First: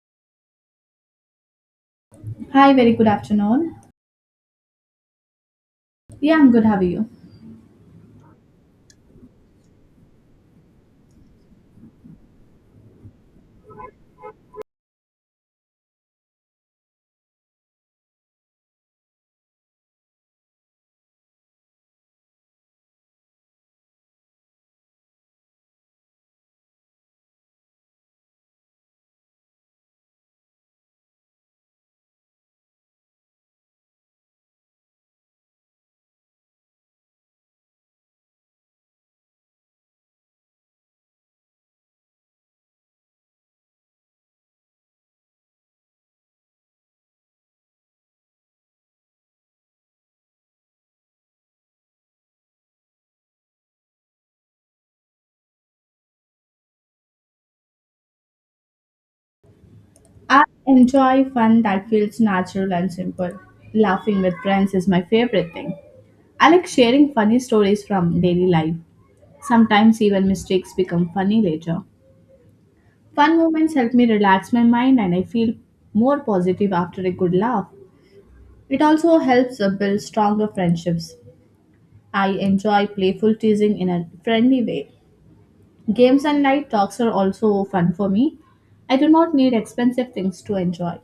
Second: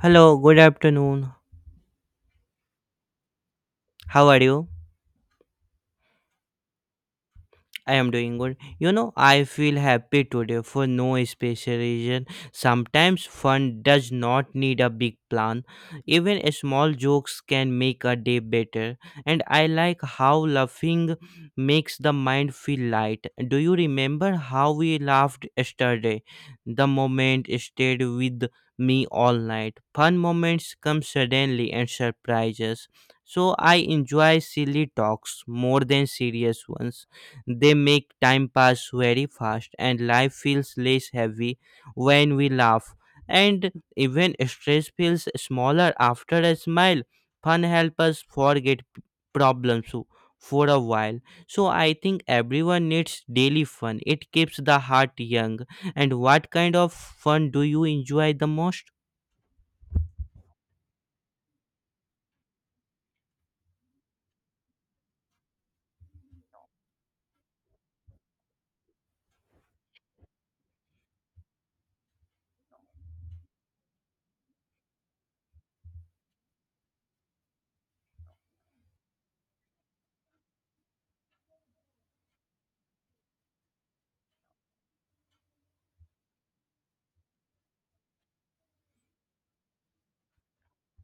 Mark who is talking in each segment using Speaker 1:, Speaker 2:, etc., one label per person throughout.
Speaker 1: Hello, good afternoon.
Speaker 2: Hi, very good afternoon.
Speaker 1: How are you?
Speaker 2: Yeah, I'm good. How are you?
Speaker 1: I am doing good. You know, I feel happy today for no special reason. Sometimes fun does not need a big plan. Even small jokes can make a day better. And I like how laughing makes the mind feel light. Do you remember how we laughed yesterday? The moment stayed with me all night. Fun moments come suddenly and surprise us. So I enjoy silly talks more than serious ones. They make time pass very fast and life feels less heavy when we laugh. And even stress feels smaller after a smile. Fun helps us forget problems for a while. So I think everyone needs daily fun. It keeps the heart young. And what kind of fun do you enjoy the most?
Speaker 2: I enjoy fun that feels natural and simple. Laughing with friends is my favorite thing. I like sharing funny stories from daily life. Sometimes even mistakes become funny later. Fun moments help me relax my mind and I feel more positive after a good laugh. It also helps build stronger friendships. I enjoy playful teasing in a friendly way. Games and light talks are also fun for me. I do not need expensive things to enjoy.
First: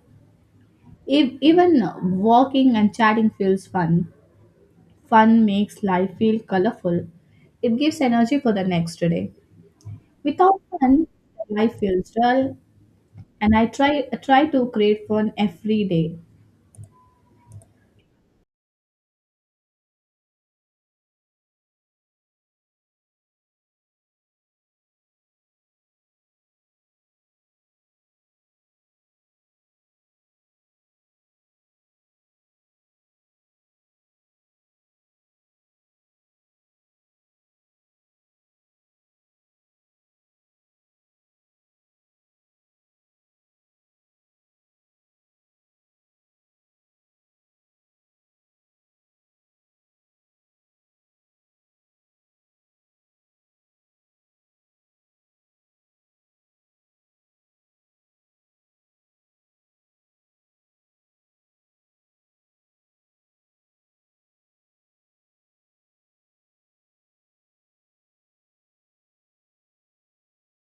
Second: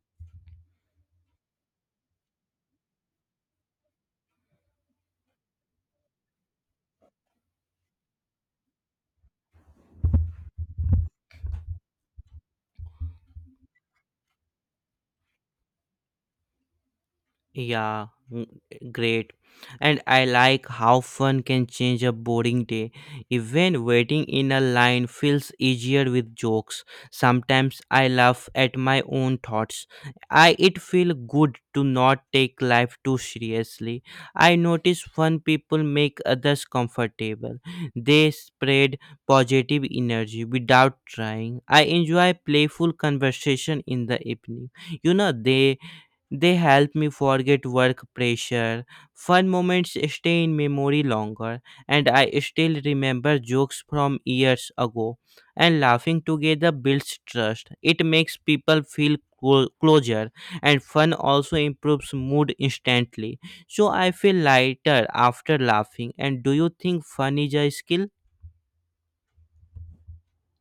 Speaker 2: Even walking and chatting feels fun. Fun makes life feel colorful. It gives energy for the next day. Without fun, life feels dull, and I try to create fun every day.
Speaker 1: Yeah, mm, great. And I like how fun can change a boring day. Even waiting in a line feels easier with jokes. Sometimes I laugh at my own thoughts. I it feel good to not take life too seriously. I notice fun people make others comfortable. They spread positive energy without trying. I enjoy playful conversation in the evening. You know they they help me forget work pressure. Fun moments stay in memory longer, and I still remember jokes from years ago. And laughing together builds trust. It makes people feel closer, and fun also improves mood instantly. So I feel lighter after laughing. And do you think fun is a skill?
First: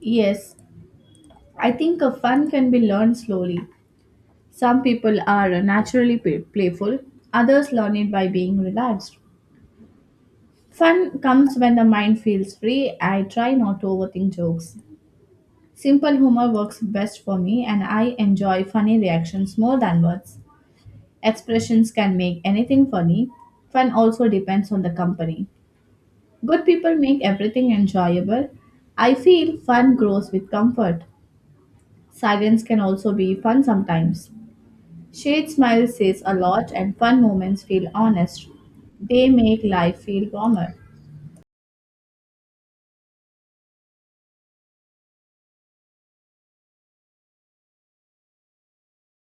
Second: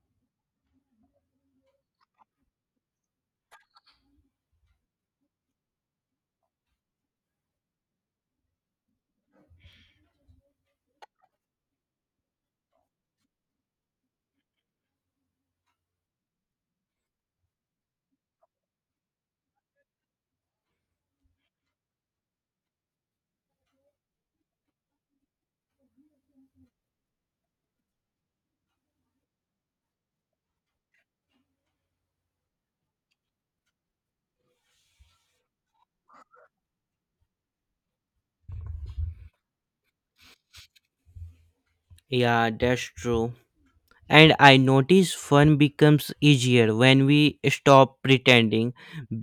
Speaker 2: Yes, I think a fun can be learned slowly. Some people are naturally playful, others learn it by being relaxed. Fun comes when the mind feels free. I try not to overthink jokes. Simple humor works best for me, and I enjoy funny reactions more than words. Expressions can make anything funny. Fun also depends on the company. Good people make everything enjoyable. I feel fun grows with comfort. Silence can also be fun sometimes. Shade smile says a lot, and fun moments feel honest. They make life feel warmer.
Speaker 1: Yeah, that's true. And I notice fun becomes easier when we stop pretending.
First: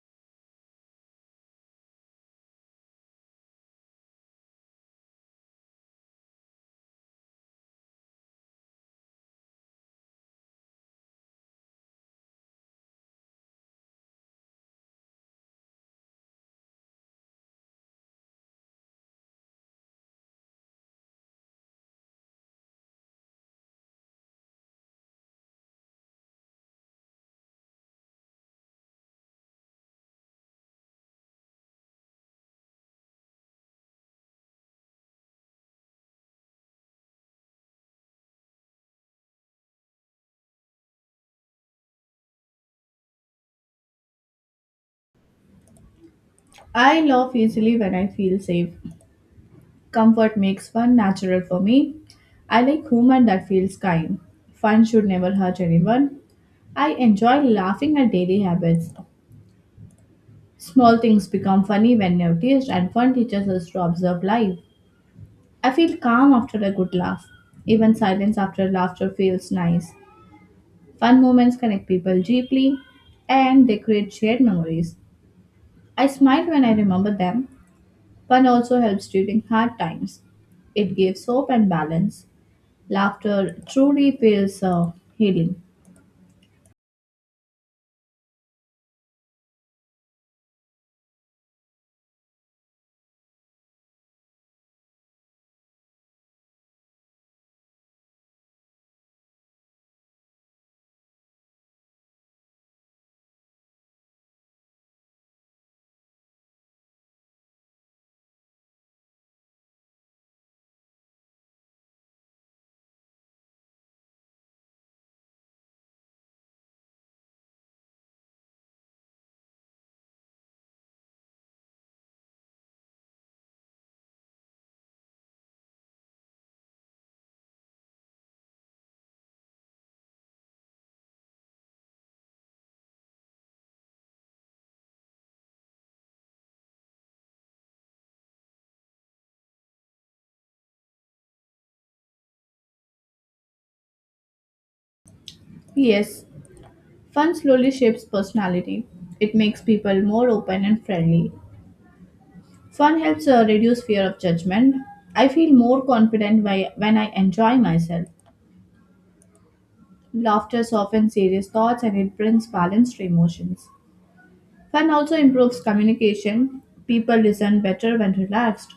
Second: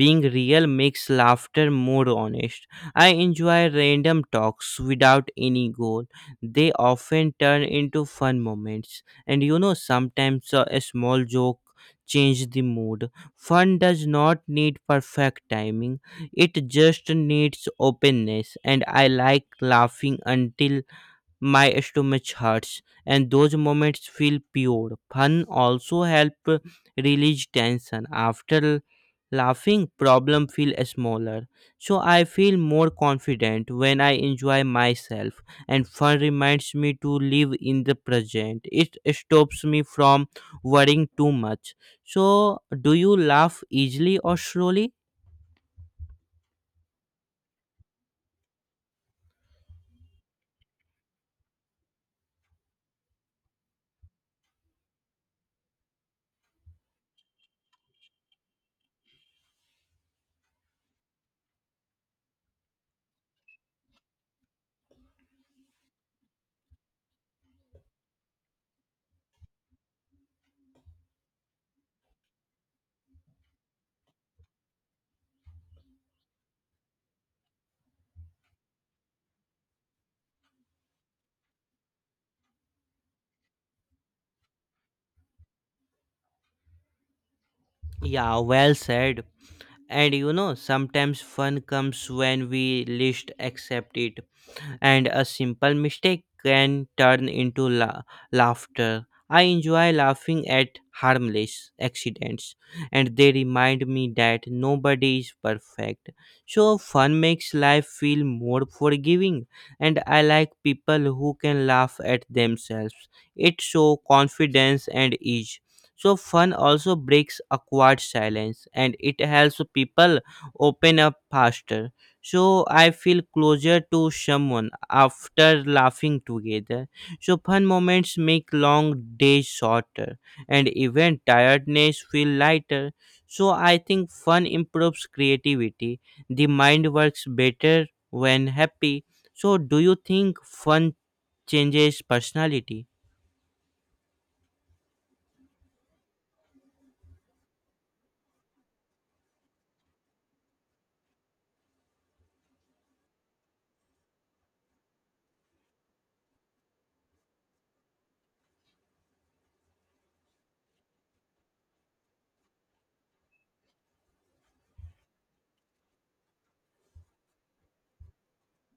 Speaker 1: Being real makes laughter more honest. I enjoy random talks without any goal. They often turn into fun moments. And sometimes a small joke changes the mood. Fun does not need perfect timing, it just needs openness. And I like laughing until my stomach hurts, and those moments feel pure. Fun also help release tension. After laughing, problem feel smaller. So I feel more confident when I enjoy myself. And fun reminds me to live in the present. It stops me from worrying too much. So do you laugh easily or slowly?
Speaker 2: I laugh easily when I feel safe. Comfort makes fun natural for me. I like humor that feels kind. Fun should never hurt anyone. I enjoy laughing at daily habits. Small things become funny when noticed, and fun teaches us to observe life. I feel calm after a good laugh. Even silence after laughter feels nice. Fun moments connect people deeply and they create shared memories. I smile when I remember them. Fun also helps during hard times. It gives hope and balance. Laughter truly feels healing.
Speaker 1: Yeah, well said. And sometimes fun comes when we least accept it, and a simple mistake can turn into laughter. I enjoy laughing at harmless accidents, and they remind me that nobody is perfect. So, fun makes life feel more forgiving, and I like people who can laugh at themselves. It shows confidence and ease. So, fun also breaks awkward silence, and it helps people open up faster. So I feel closer to someone after laughing together. So fun moments make long days shorter, and even tiredness feel lighter. So I think fun improves creativity. The mind works better when happy. So do you think fun changes personality?
Speaker 2: Yes, fun slowly shapes personality. It makes people more open and friendly. Fun helps reduce fear of judgment. I feel more when I enjoy myself. Laughter softens serious thoughts and it brings balanced emotions. Fun also improves communication. People listen better when relaxed.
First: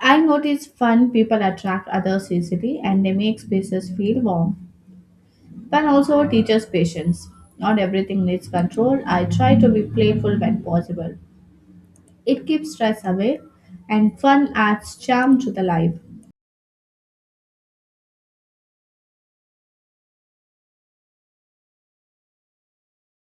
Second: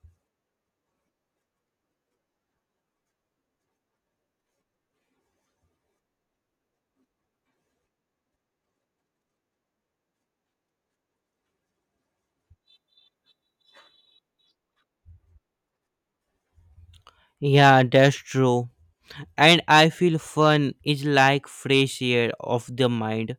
Speaker 2: I notice fun people attract others easily and they make spaces feel warm. Fun also teaches patience. Not everything needs control. I try to be playful when possible. It keeps stress away, and fun adds charm to the life.
Speaker 1: Yeah, that's true. And I feel fun is like fresh air of the mind.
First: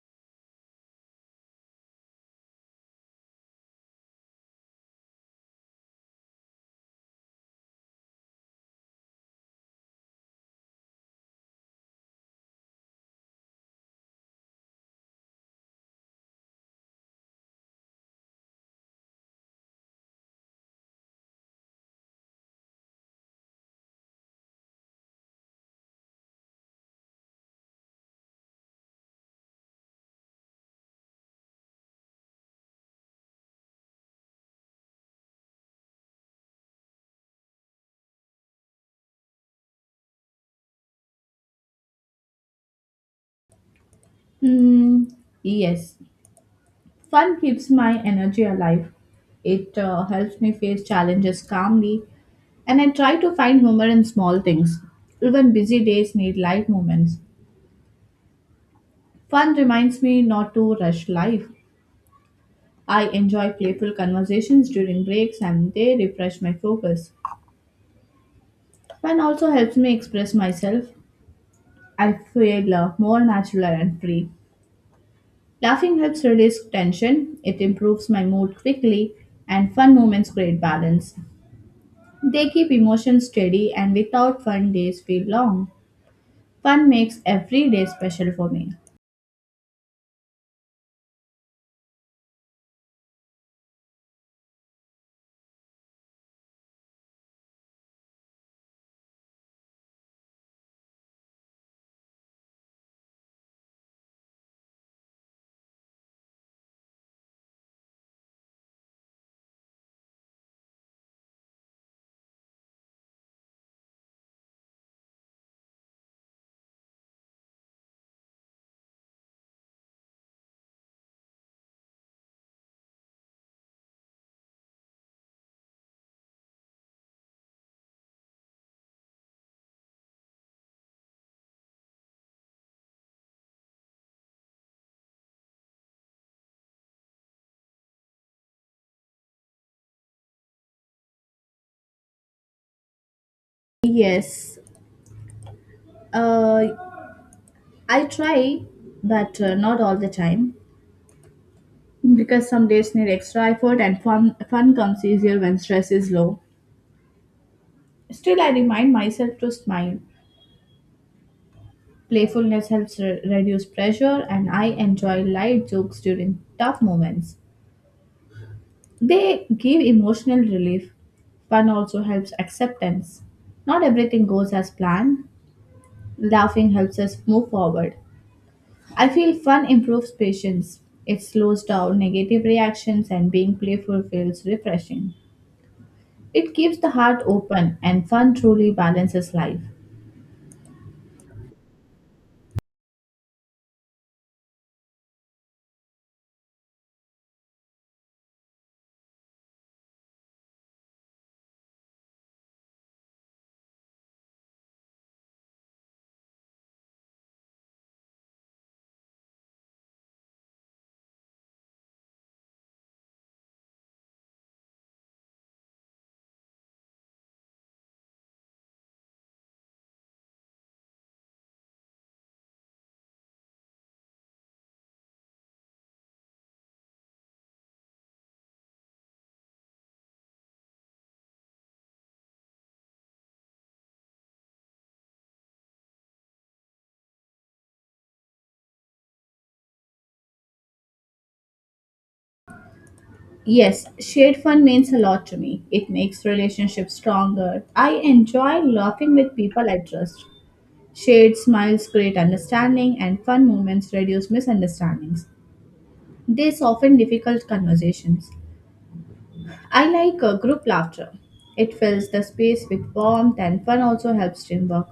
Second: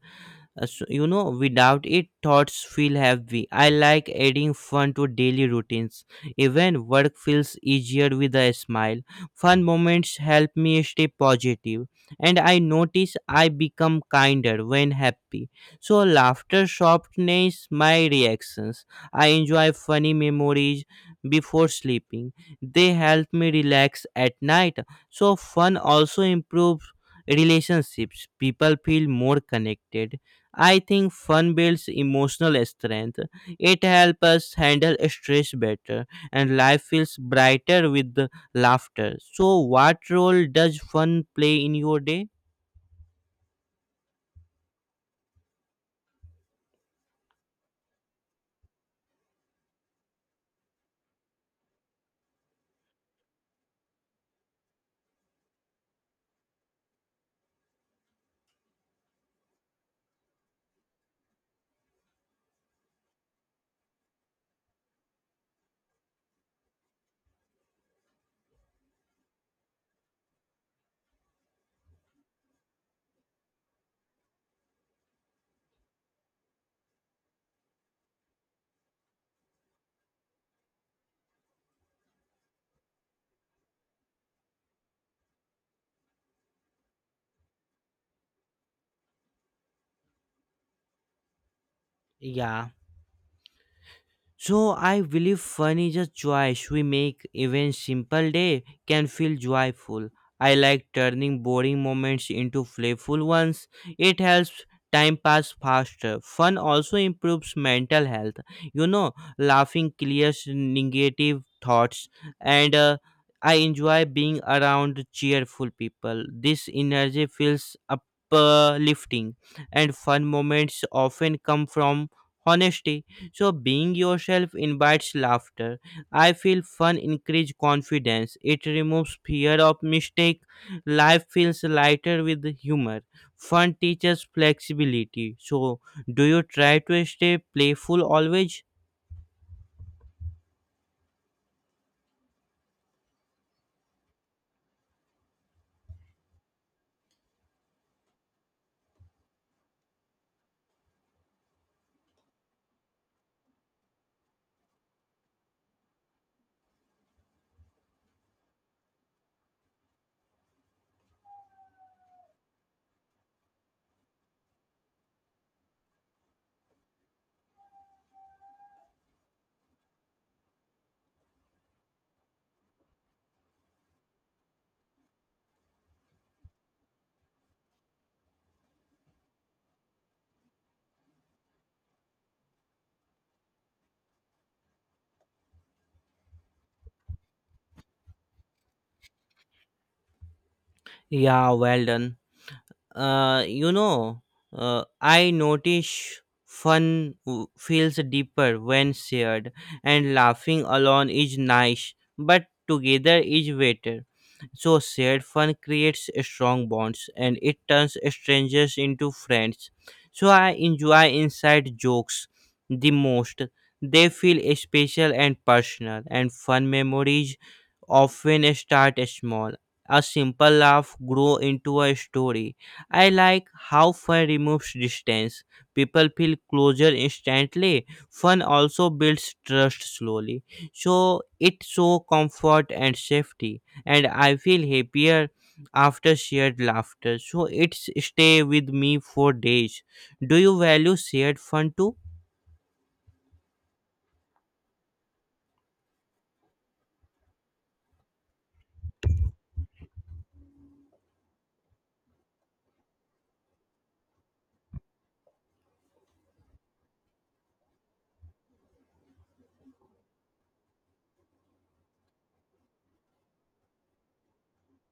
Speaker 1: So, without it, thoughts feel heavy. I like adding fun to daily routines. Even work feels easier with a smile. Fun moments help me stay positive, and I notice I become kinder when happy. So, laughter softens my reactions. I enjoy funny memories before sleeping. They help me relax at night. So, fun also improves relationships. People feel more connected. I think fun builds emotional strength. It helps us handle stress better, and life feels brighter with the laughter. So, what role does fun play in your day?
Speaker 2: Hmm, yes, fun keeps my energy alive. It helps me face challenges calmly, and I try to find humor in small things. Even busy days need light moments. Fun reminds me not to rush life. I enjoy playful conversations during breaks, and they refresh my focus. Fun also helps me express myself. I feel more natural and free. Laughing helps release tension, it improves my mood quickly, and fun moments create balance. They keep emotions steady, and without fun, days feel long. Fun makes every day special for me.
Speaker 1: Yeah. So I believe fun is a choice we make. Even simple day can feel joyful. I like turning boring moments into playful ones. It helps time pass faster. Fun also improves mental health. You know, laughing clears negative thoughts, and I enjoy being around cheerful people. This energy feels uplifting, and fun moments often come from honesty, so being yourself invites laughter. I feel fun increase confidence. It removes fear of mistake. Life feels lighter with humor. Fun teaches flexibility. So do you try to stay playful always?
Speaker 2: Yes, uh, I try, but not all the time because some days need extra effort and fun comes easier when stress is low. Still, I remind myself to smile. Playfulness helps reduce pressure, and I enjoy light jokes during tough moments. They give emotional relief. Fun also helps acceptance. Not everything goes as planned. Laughing helps us move forward. I feel fun improves patience. It slows down negative reactions, and being playful feels refreshing. It keeps the heart open, and fun truly balances life.
Speaker 1: Yeah, well done. Uh, you know, I notice fun feels deeper when shared, and laughing alone is nice, but together is better. So, shared fun creates strong bonds, and it turns strangers into friends. So, I enjoy inside jokes the most. They feel special and personal, and fun memories often start small. A simple laugh grow into a story. I like how fun removes distance. People feel closer instantly. Fun also builds trust slowly. So it show comfort and safety, and I feel happier after shared laughter. So it's stay with me for days. Do you value shared fun too?
Speaker 2: Yes, shared fun means a lot to me. It makes relationships stronger. I enjoy laughing with people I trust. Shared smiles create understanding, and fun moments reduce misunderstandings. They soften difficult conversations. I like group laughter. It fills the space with warmth, and fun also helps teamwork.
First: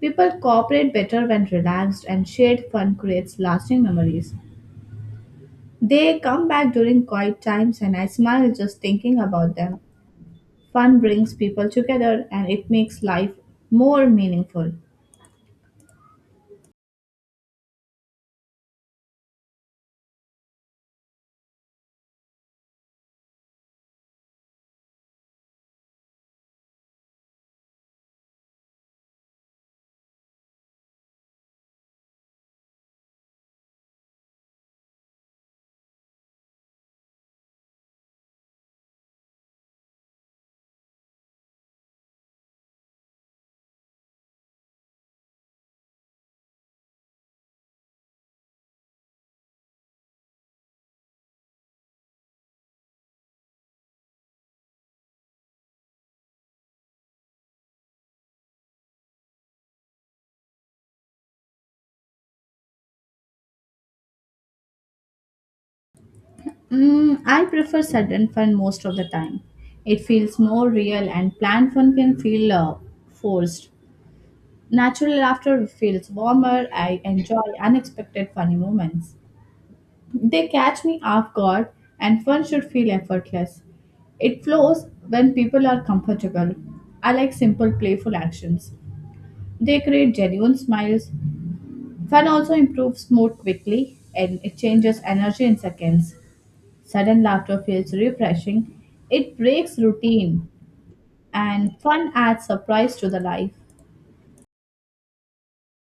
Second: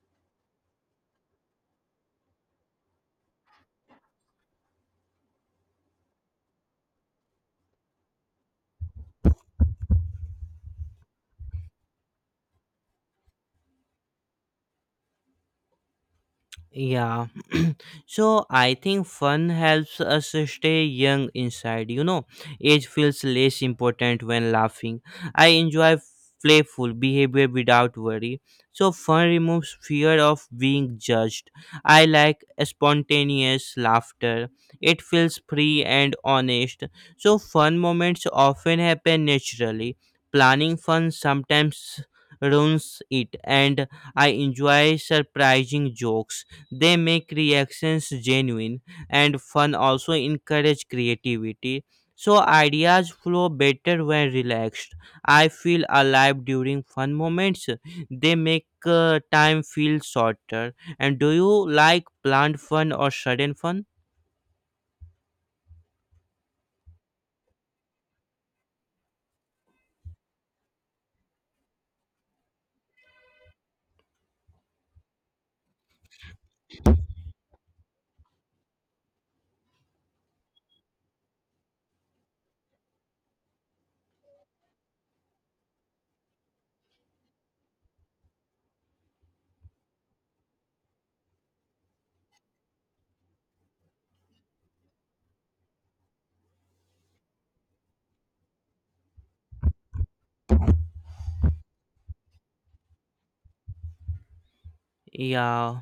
Speaker 2: People cooperate better when relaxed, and shared fun creates lasting memories. They come back during quiet times, and I smile just thinking about them. Fun brings people together and it makes life more meaningful.
Speaker 1: Yeah. So I think fun helps us stay young inside. Age feels less important when laughing. I enjoy playful behavior without worry. So fun removes fear of being judged. I like spontaneous laughter. It feels free and honest. So fun moments often happen naturally. Planning fun sometimes ruins it, and I enjoy surprising jokes. They make reactions genuine. And fun also encourage creativity, so ideas flow better when relaxed. I feel alive during fun moments. They make time feel shorter. And do you like planned fun or sudden fun?
Speaker 2: I prefer sudden fun most of the time. It feels more real, and planned fun can feel forced. Natural laughter feels warmer. I enjoy unexpected funny moments. They catch me off guard, and fun should feel effortless. It flows when people are comfortable. I like simple, playful actions. They create genuine smiles. Fun also improves mood quickly and it changes energy in seconds. Sudden laughter feels refreshing. It breaks routine and fun adds surprise to the life.
Speaker 1: Yeah.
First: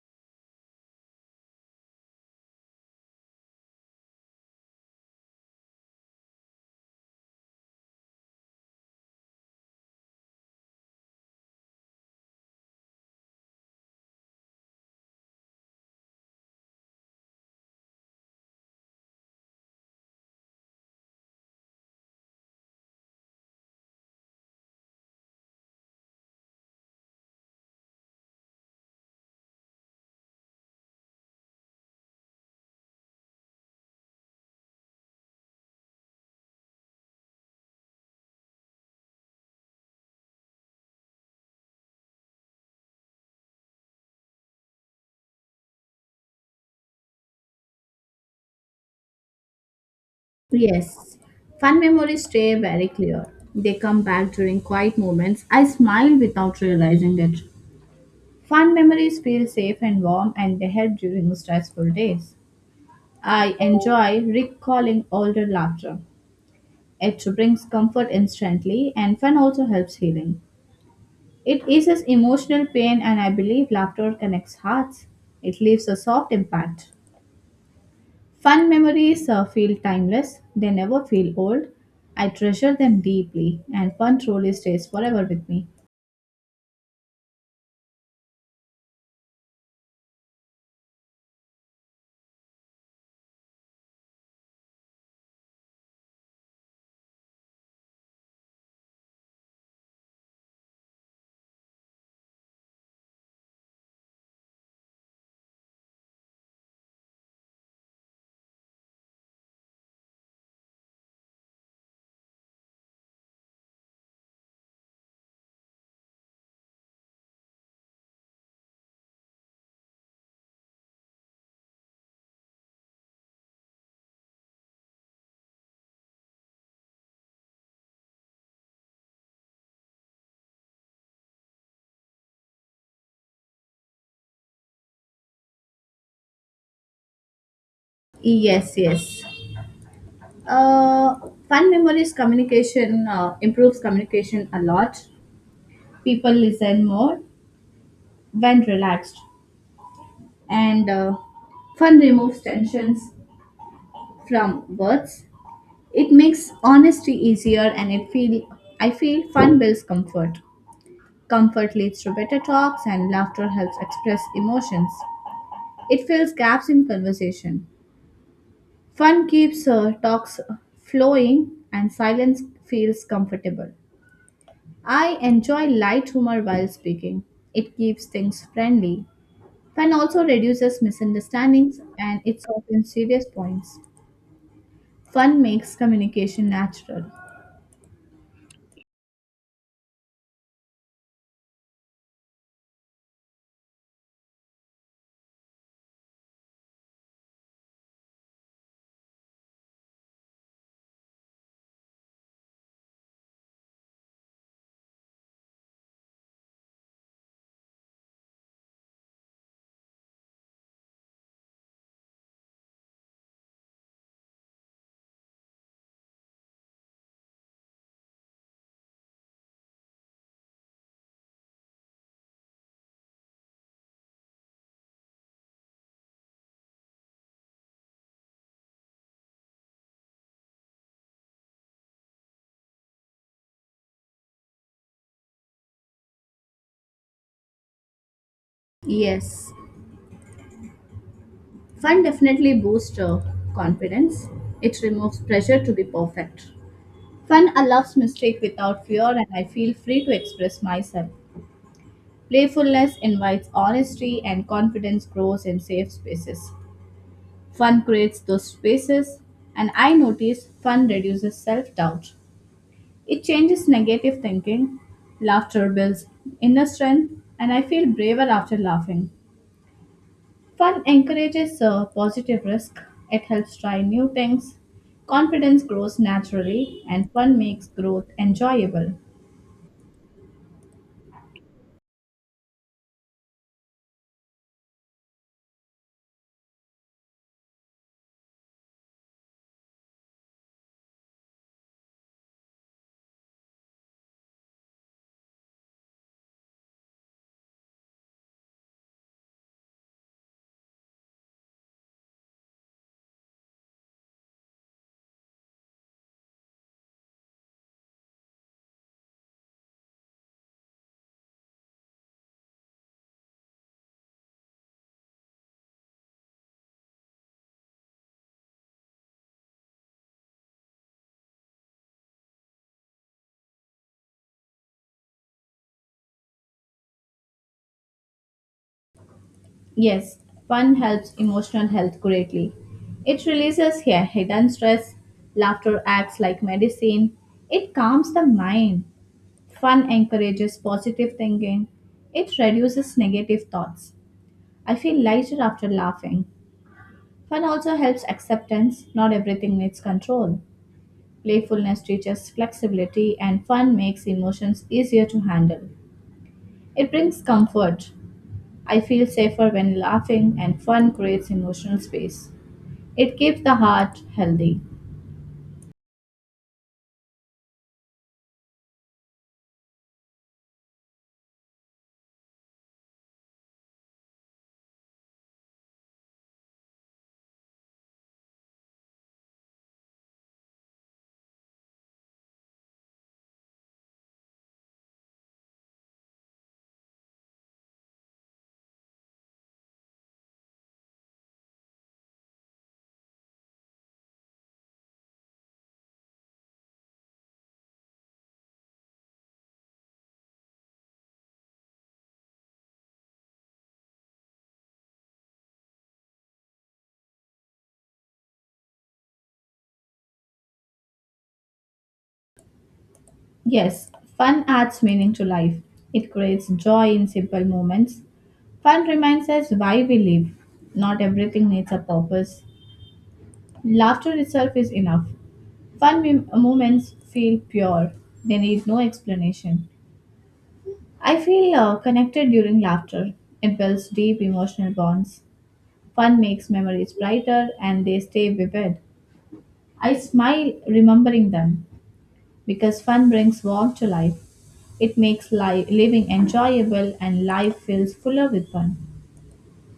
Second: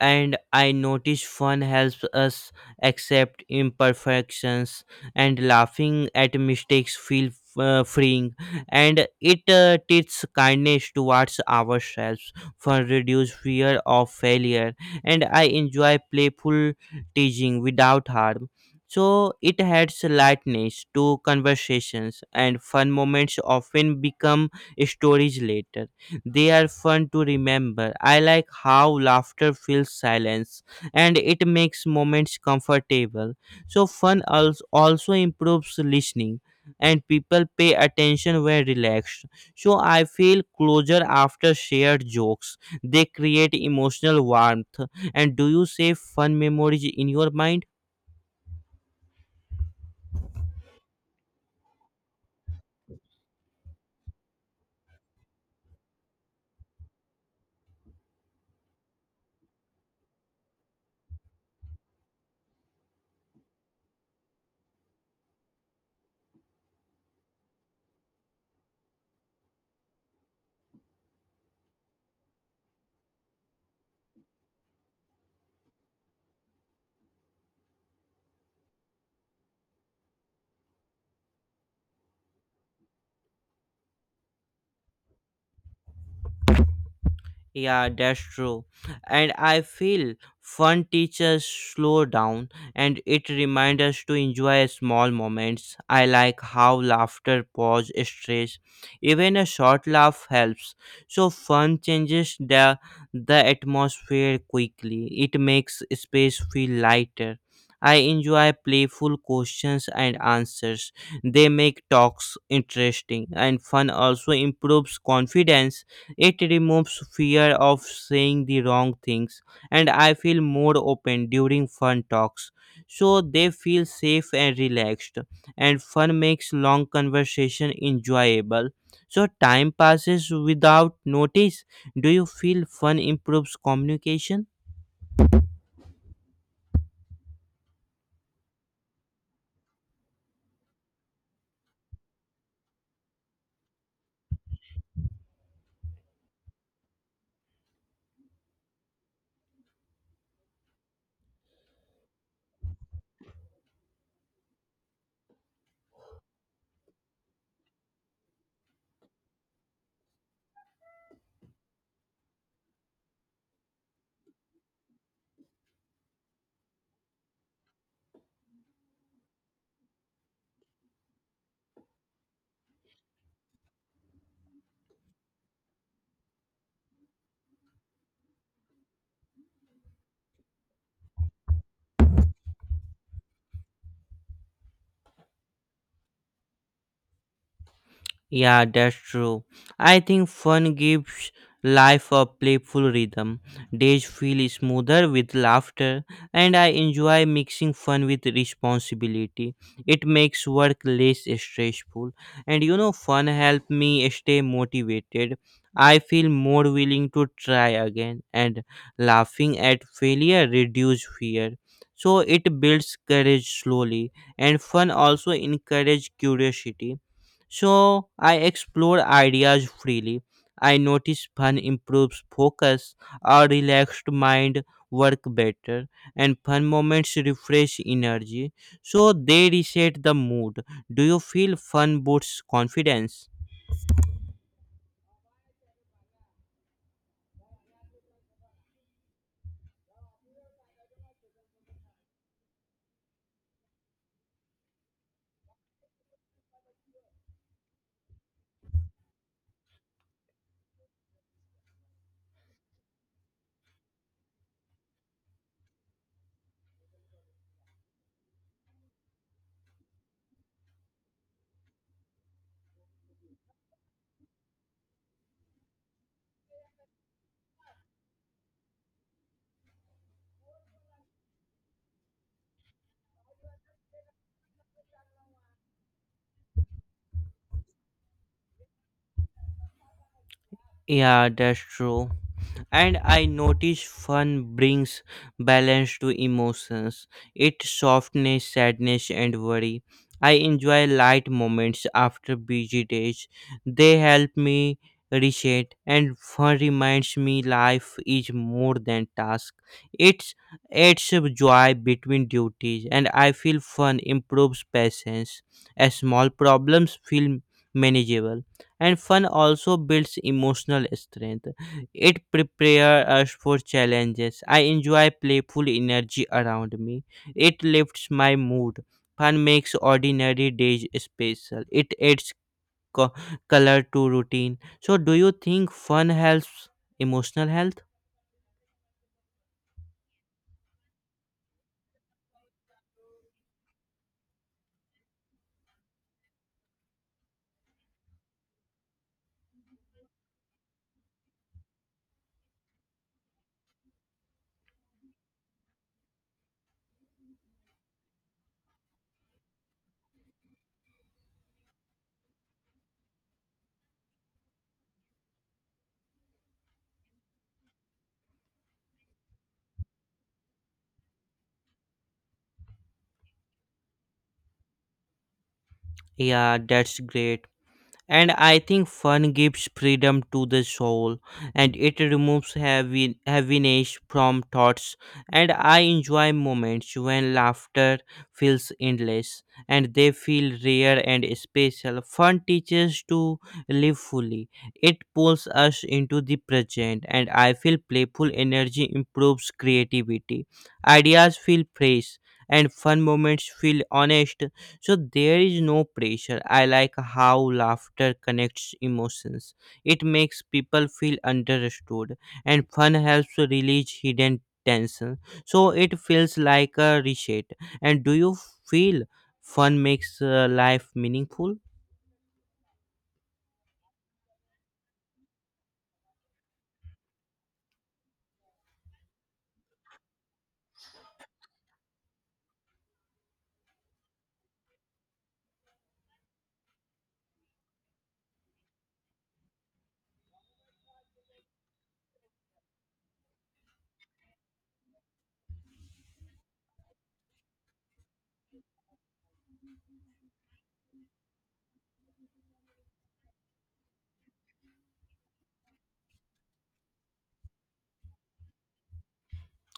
Speaker 1: And I notice fun helps us accept imperfections, and laughing at mistakes feel freeing, and it teaches kindness towards ourselves for reduce fear of failure. And I enjoy playful teaching without harm. So it adds lightness to conversations, and fun moments often become stories later. They are fun to remember. I like how laughter fills silence, and it makes moments comfortable. So, fun also improves listening, and people pay attention when relaxed. So, I feel closer after shared jokes. They create emotional warmth. And do you save fun memories in your mind?
Speaker 2: Yes, fun memories stay very clear. They come back during quiet moments. I smile without realizing it. Fun memories feel safe and warm and they help during stressful days. I enjoy recalling older laughter. It brings comfort instantly, and fun also helps healing. It eases emotional pain, and I believe laughter connects hearts. It leaves a soft impact. Fun memories feel timeless, they never feel old. I treasure them deeply, and fun truly stays forever with me.
Speaker 1: Yeah, that's true. And I feel fun teachers slow down, and it reminds us to enjoy small moments. I like how laughter pause stress. Even a short laugh helps. So fun changes the atmosphere quickly. It makes space feel lighter. I enjoy playful questions and answers. They make talks interesting, and fun also improves confidence. It removes fear of saying the wrong things, and I feel more open during fun talks. So they feel safe and relaxed, and fun makes long conversation enjoyable. So time passes without notice. Do you feel fun improves communication?
Speaker 2: Yes, yes. Uh, fun memories communication Improves communication a lot. People listen more when relaxed, and fun removes tensions. From words. It makes honesty easier and it feel I feel fun builds comfort. Comfort leads to better talks and laughter helps express emotions. It fills gaps in conversation. Fun keeps talks flowing and silence feels comfortable. I enjoy light humor while speaking. It keeps things friendly. Fun also reduces misunderstandings and it softens serious points. Fun makes communication natural.
Speaker 1: Yeah, that's true. I think fun gives life a playful rhythm. Days feel smoother with laughter, and I enjoy mixing fun with responsibility. It makes work less stressful, and fun helps me stay motivated. I feel more willing to try again, and laughing at failure reduces fear. So it builds courage slowly, and fun also encourages curiosity, so I explore ideas freely. I notice fun improves focus, a relaxed mind work better, and fun moments refresh energy. So they reset the mood. Do you feel fun boosts confidence?
Speaker 2: Yes. Fun definitely boosts confidence. It removes pressure to be perfect. Fun allows mistake without fear and I feel free to express myself. Playfulness invites honesty and confidence grows in safe spaces. Fun creates those spaces and I notice fun reduces self-doubt. It changes negative thinking. Laughter builds inner strength and I feel braver after laughing. Fun encourages positive risk, it helps try new things, confidence grows naturally, and fun makes growth enjoyable.
Speaker 1: Yeah, that's true. And I notice fun brings balance to emotions. It softens sadness and worry. I enjoy light moments after busy days. They help me reset, and fun reminds me life is more than task. It's adds a joy between duties, and I feel fun improves patience as small problems feel manageable. And fun also builds emotional strength. It prepares us for challenges. I enjoy playful energy around me. It lifts my mood. Fun makes ordinary days special. It adds co- color to routine. So, do you think fun helps emotional health?
Speaker 2: Yes, fun helps emotional health greatly. It releases yeah, hidden stress, laughter acts like medicine, it calms the mind. Fun encourages positive thinking, it reduces negative thoughts. I feel lighter after laughing. Fun also helps acceptance, not everything needs control. Playfulness teaches flexibility, and fun makes emotions easier to handle. It brings comfort. I feel safer when laughing, and fun creates emotional space. It keeps the heart healthy.
Speaker 1: Yeah, that's great. And I think fun gives freedom to the soul, and it removes heaviness from thoughts, and I enjoy moments when laughter feels endless, and they feel rare and special. Fun teaches to live fully. It pulls us into the present, and I feel playful energy improves creativity. Ideas feel fresh, and fun moments feel honest. So there is no pressure. I like how laughter connects emotions. It makes people feel understood, and fun helps to release hidden tension. So it feels like a reset. And do you feel fun makes life meaningful?
Speaker 2: Yes, fun adds meaning to life. It creates joy in simple moments. Fun reminds us why we live. Not everything needs a purpose. Laughter itself is enough. Moments feel pure, they need no explanation. I feel connected during laughter. It builds deep emotional bonds. Fun makes memories brighter and they stay vivid. I smile remembering them because fun brings warmth to life. It makes living enjoyable and life feels fuller with fun.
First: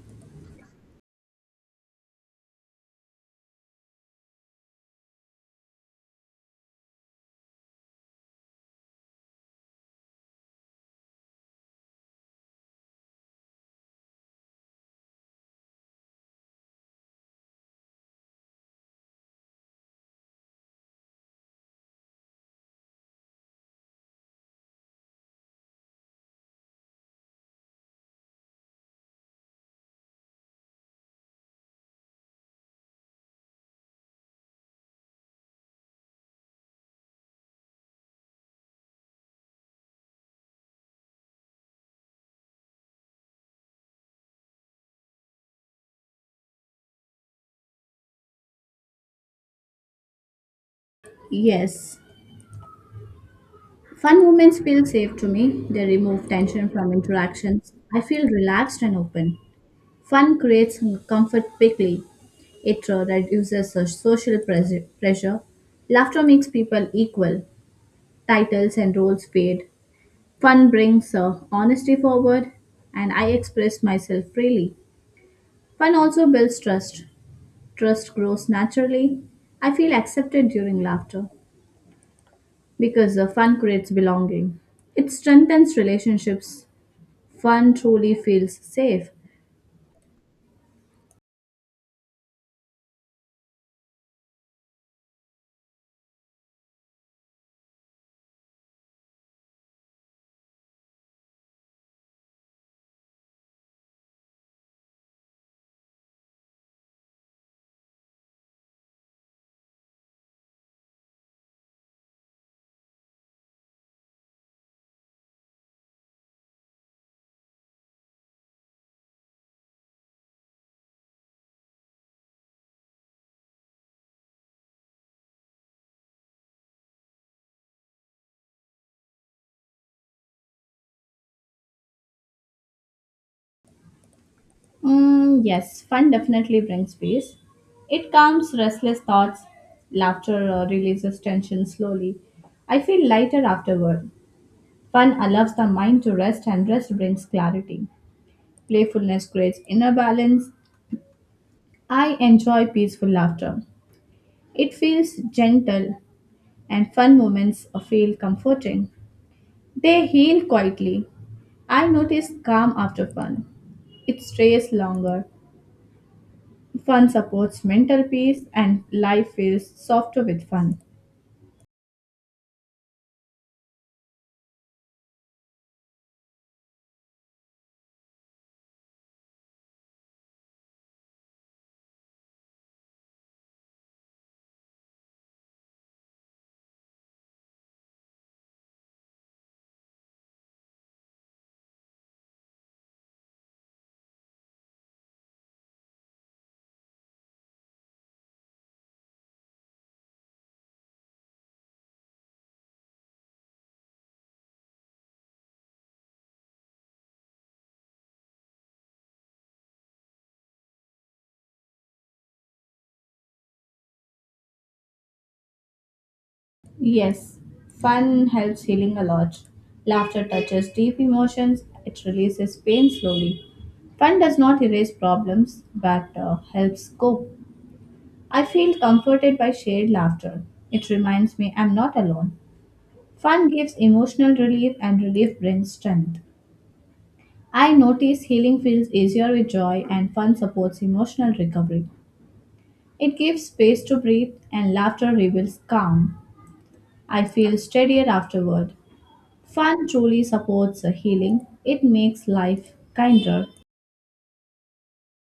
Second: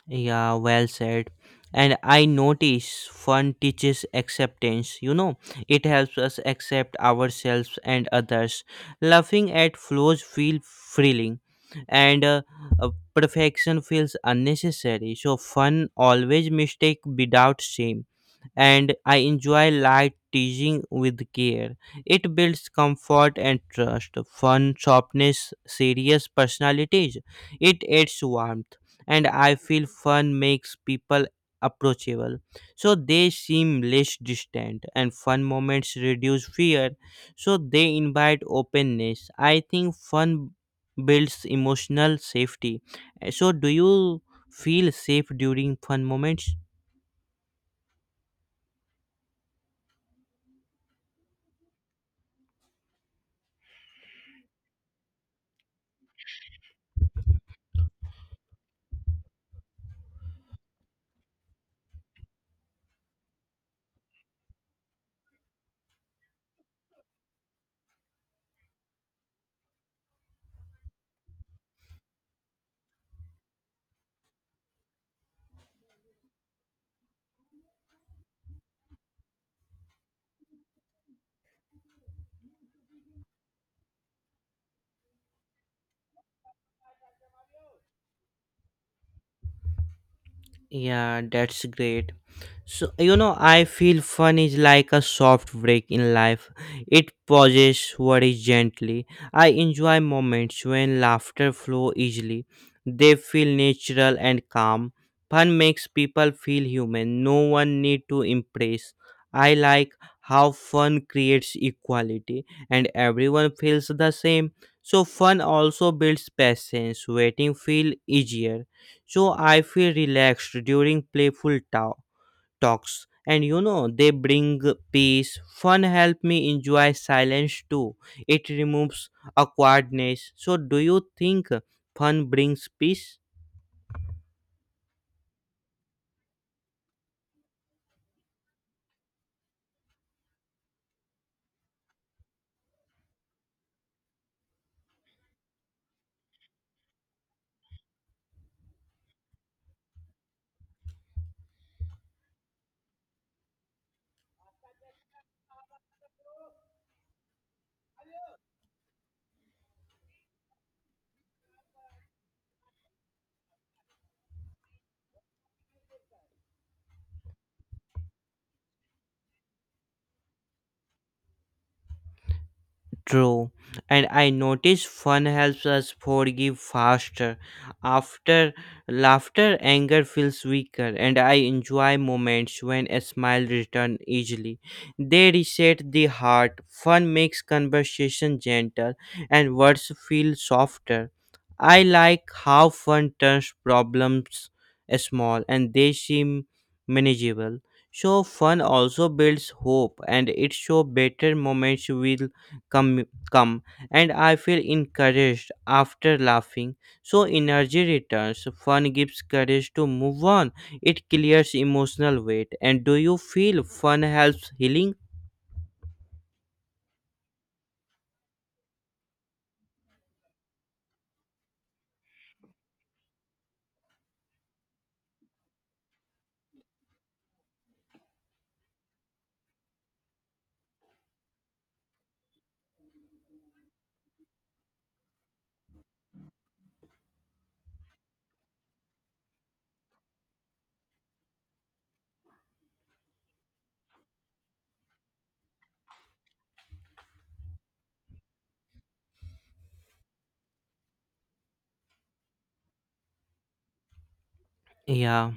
Speaker 1: Yeah, well said. And I notice fun teaches acceptance. You know, it helps us accept ourselves and others. Laughing at flaws feel thrilling, and perfection feels unnecessary. So, fun always mistake without shame. And I enjoy light teasing with care. It builds comfort and trust. Fun, softness, serious personalities. It adds warmth, and I feel fun makes people approachable. So they seem less distant, and fun moments reduce fear. So they invite openness. I think fun builds emotional safety. So do you feel safe during fun moments?
Speaker 2: Yes. Fun moments feel safe to me. They remove tension from interactions. I feel relaxed and open. Fun creates comfort quickly. It reduces social pressure. Laughter makes people equal. Titles and roles fade. Fun brings honesty forward, and I express myself freely. Fun also builds trust. Trust grows naturally. I feel accepted during laughter because fun creates belonging. It strengthens relationships. Fun truly feels safe.
Speaker 1: Yeah, that's great. So, I feel fun is like a soft break in life. It pauses worry gently. I enjoy moments when laughter flow easily. They feel natural and calm. Fun makes people feel human. No one need to impress. I like how fun creates equality, and everyone feels the same. So fun also builds patience. Waiting feel easier, so I feel relaxed during playful talks. And they bring peace. Fun help me enjoy silence too. It removes awkwardness. So do you think fun brings peace?
Speaker 2: Yes, fun definitely brings peace. It calms restless thoughts. Laughter releases tension slowly. I feel lighter afterward. Fun allows the mind to rest, and rest brings clarity. Playfulness creates inner balance. I enjoy peaceful laughter. It feels gentle, and fun moments feel comforting. They heal quietly. I notice calm after fun. It stays longer. Fun supports mental peace, and life feels softer with fun.
Speaker 1: True. And I notice fun helps us forgive faster. After laughter, anger feels weaker, and I enjoy moments when a smile returns easily. They reset the heart. Fun makes conversation gentle, and words feel softer. I like how fun turns problems small, and they seem manageable. So fun also builds hope, and it show better moments will come, come, and I feel encouraged after laughing. So energy returns. Fun gives courage to move on. It clears emotional weight. And do you feel fun helps healing?
Speaker 2: Yes, fun helps healing a lot. Laughter touches deep emotions, it releases pain slowly. Fun does not erase problems but helps cope. I feel comforted by shared laughter. It reminds me I'm not alone. Fun gives emotional relief, and relief brings strength. I notice healing feels easier with joy, and fun supports emotional recovery. It gives space to breathe and laughter reveals calm. I feel steadier afterward. Fun truly supports a healing. It makes life kinder.
Speaker 1: Yeah.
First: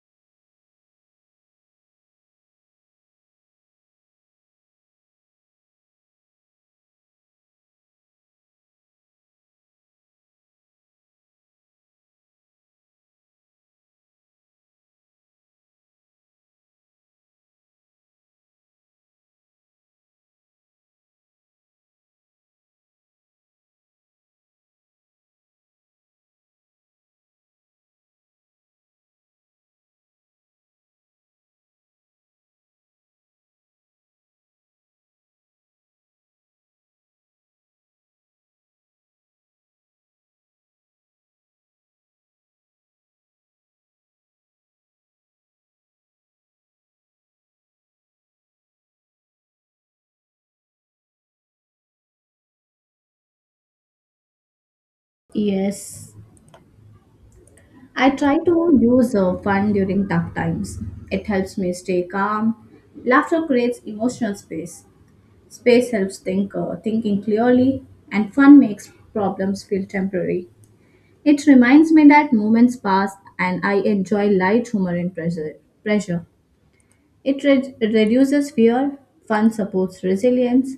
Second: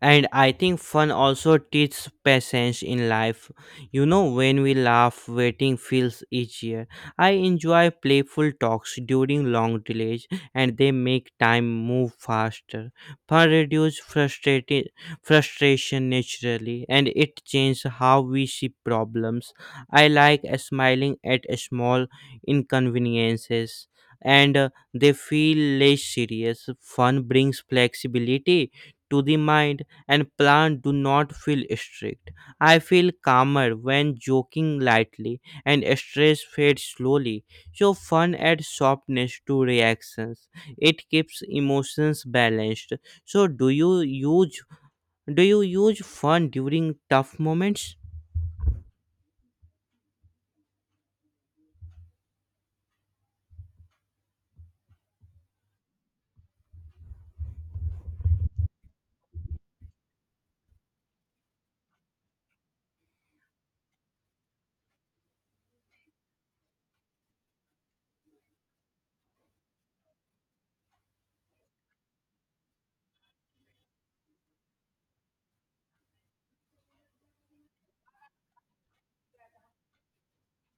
Speaker 1: And I think fun also teaches patience in life. When we laugh, waiting feels easier. I enjoy playful talks during long delays, and they make time move faster. Fun reduce frustrated frustration naturally, and it changes how we see problems. I like smiling at small inconveniences, and they feel less serious. Fun brings flexibility to the mind, and plants do not feel strict. I feel calmer when joking lightly, and stress fades slowly. So fun adds softness to reactions. It keeps emotions balanced. So do you use fun during tough moments?
Speaker 2: Yes, I try to use fun during tough times. It helps me stay calm. Laughter creates emotional space. Space helps thinking clearly, and fun makes problems feel temporary. It reminds me that moments pass, and I enjoy light humor in pressure. Pressure. It reduces fear, fun supports resilience.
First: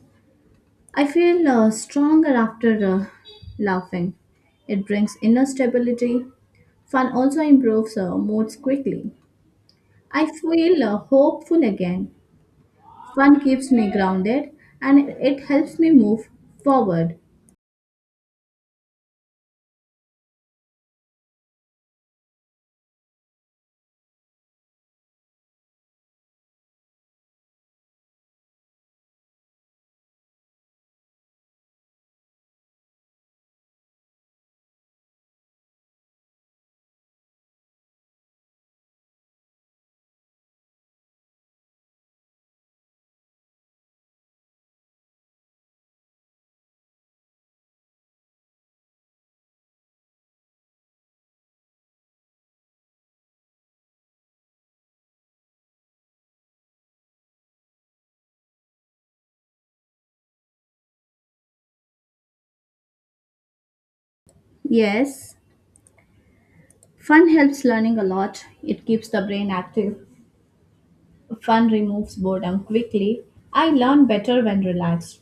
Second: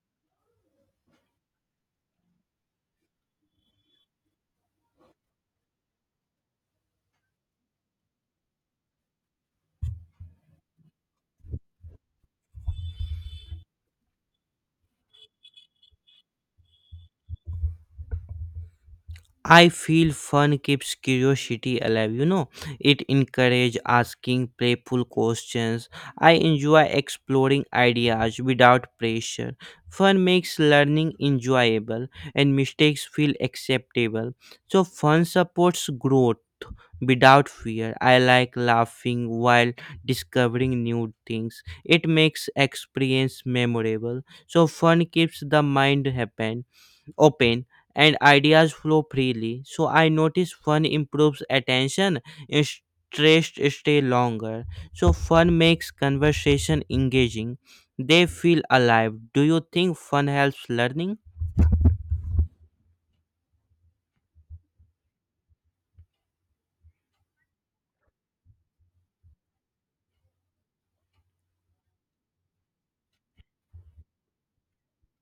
Speaker 2: I feel stronger after laughing. It brings inner stability. Fun also improves moods quickly. I feel hopeful again. Fun keeps me grounded and it helps me move forward.
Speaker 1: I feel fun keeps curiosity alive. It encourages asking playful questions. I enjoy exploring ideas without pressure. Fun makes learning enjoyable, and mistakes feel acceptable. So, fun supports growth without fear. I like laughing while discovering new things. It makes experience memorable. So, fun keeps the mind happy, open, and ideas flow freely. So I notice fun improves attention, and stressed stay longer. So fun makes conversation engaging. They feel alive. Do you think fun helps learning?
Speaker 2: Yes, fun helps learning a lot. It keeps the brain active. Fun removes boredom quickly. I learn better when relaxed.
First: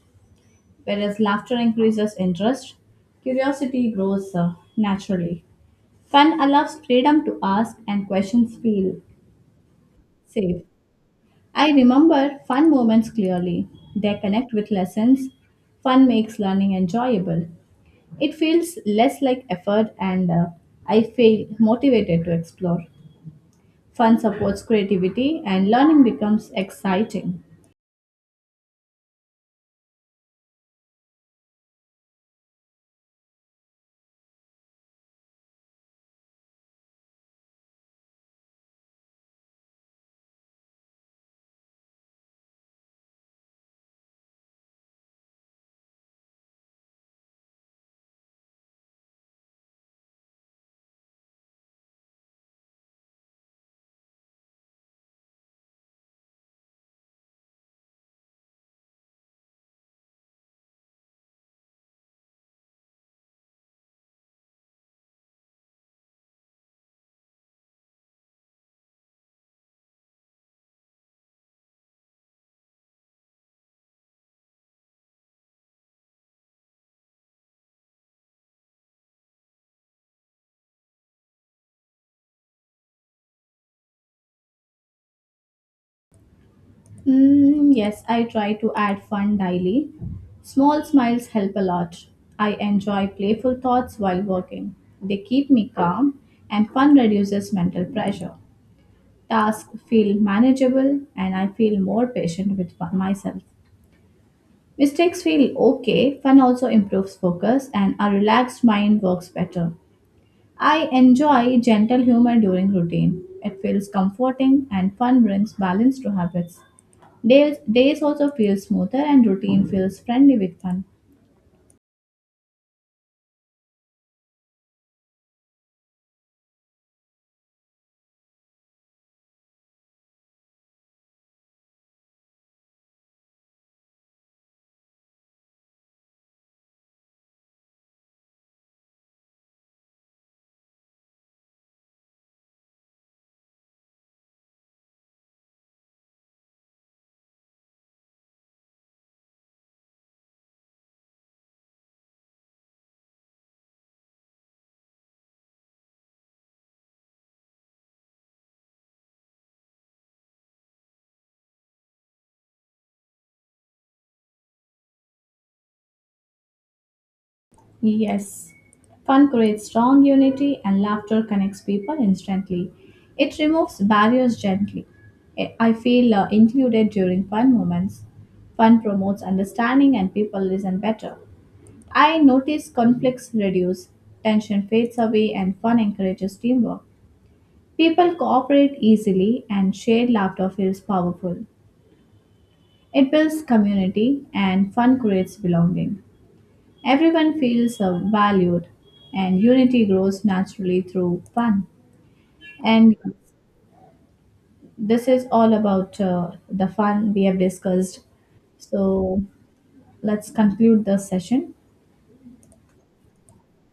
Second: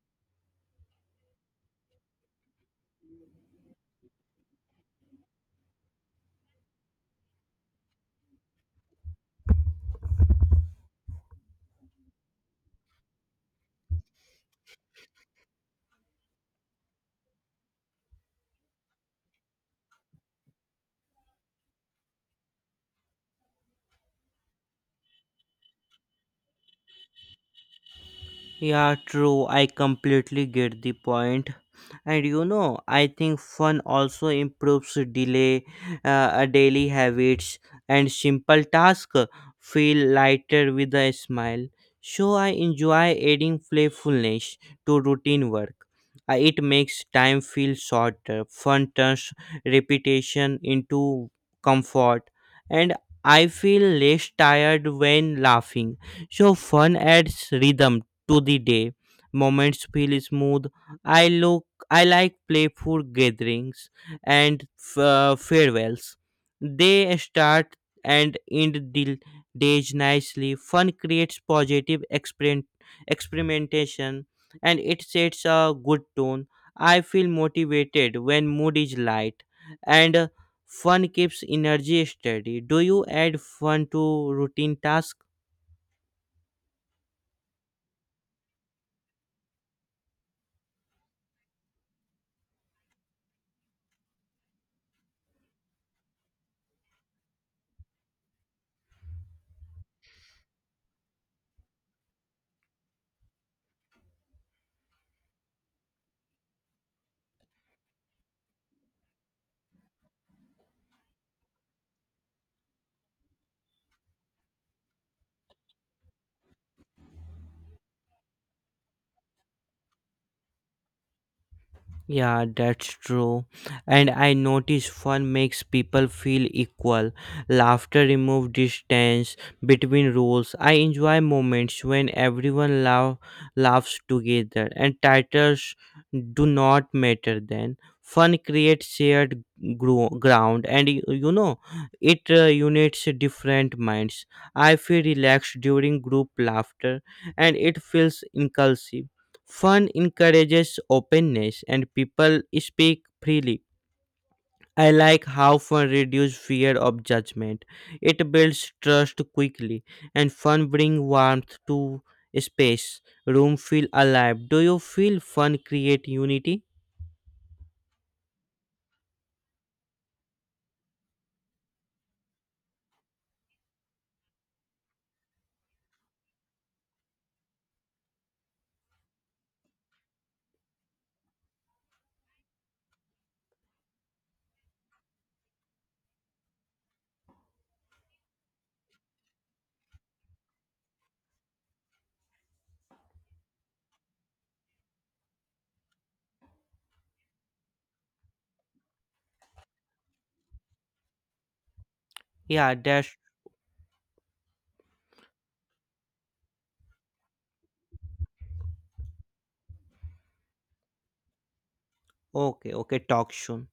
Speaker 2: Whereas laughter increases interest, curiosity grows naturally. Fun allows freedom to ask and questions feel safe. I remember fun moments clearly. They connect with lessons. Fun makes learning enjoyable. It feels less like effort and I feel motivated to explore. Fun supports creativity and learning becomes exciting.
Speaker 1: Yeah, true. I completely get the point. And I think fun also improves uh, daily habits, and simple tasks feel lighter with a smile. So I enjoy adding playfulness to routine work. It makes time feel shorter. Fun turns repetition into comfort, and I feel less tired when laughing. So fun adds rhythm to the day. Moments feel smooth. I look. I like playful gatherings and farewells. They start and end the days nicely. Fun creates positive experimentation, and it sets a good tone. I feel motivated when mood is light, and fun keeps energy steady. Do you add fun to routine tasks?
Speaker 2: Yes, I try to add fun daily. Small smiles help a lot. I enjoy playful thoughts while working. They keep me calm, and fun reduces mental pressure. Tasks feel manageable, and I feel more patient with myself. Mistakes feel okay. Fun also improves focus, and a relaxed mind works better. I enjoy gentle humor during routine. It feels comforting, and fun brings balance to habits. Days also feel smoother and routine feels friendly with fun.
Speaker 1: Yeah, that's true. And I notice fun makes people feel equal. Laughter removes distance between roles. I enjoy moments when everyone laughs together, and titles do not matter then. Fun creates shared ground, and it unites different minds. I feel relaxed during group laughter, and it feels inclusive. Fun encourages openness, and people speak freely. I like how fun reduces fear of judgment. It builds trust quickly, and fun brings warmth to space. Room feel alive. Do you feel fun create unity?
Speaker 2: Yes. Fun creates strong unity and laughter connects people instantly. It removes barriers gently. I feel included during fun moments. Fun promotes understanding and people listen better. I notice conflicts reduce, tension fades away, and fun encourages teamwork. People cooperate easily and shared laughter feels powerful. It builds community and fun creates belonging. Everyone feels valued and unity grows naturally through fun.
Speaker 1: Yeah,
Speaker 2: And
Speaker 1: that's
Speaker 2: this is all about the fun we have discussed. So let's conclude the session.
Speaker 1: okay. Okay, talk soon.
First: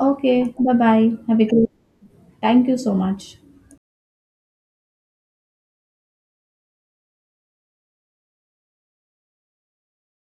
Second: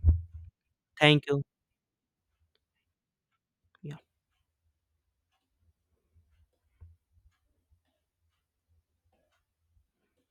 Speaker 2: Okay, bye bye.
Speaker 1: Thank
Speaker 2: Have
Speaker 1: you.
Speaker 2: a great Thank you so much.
Speaker 1: Yeah.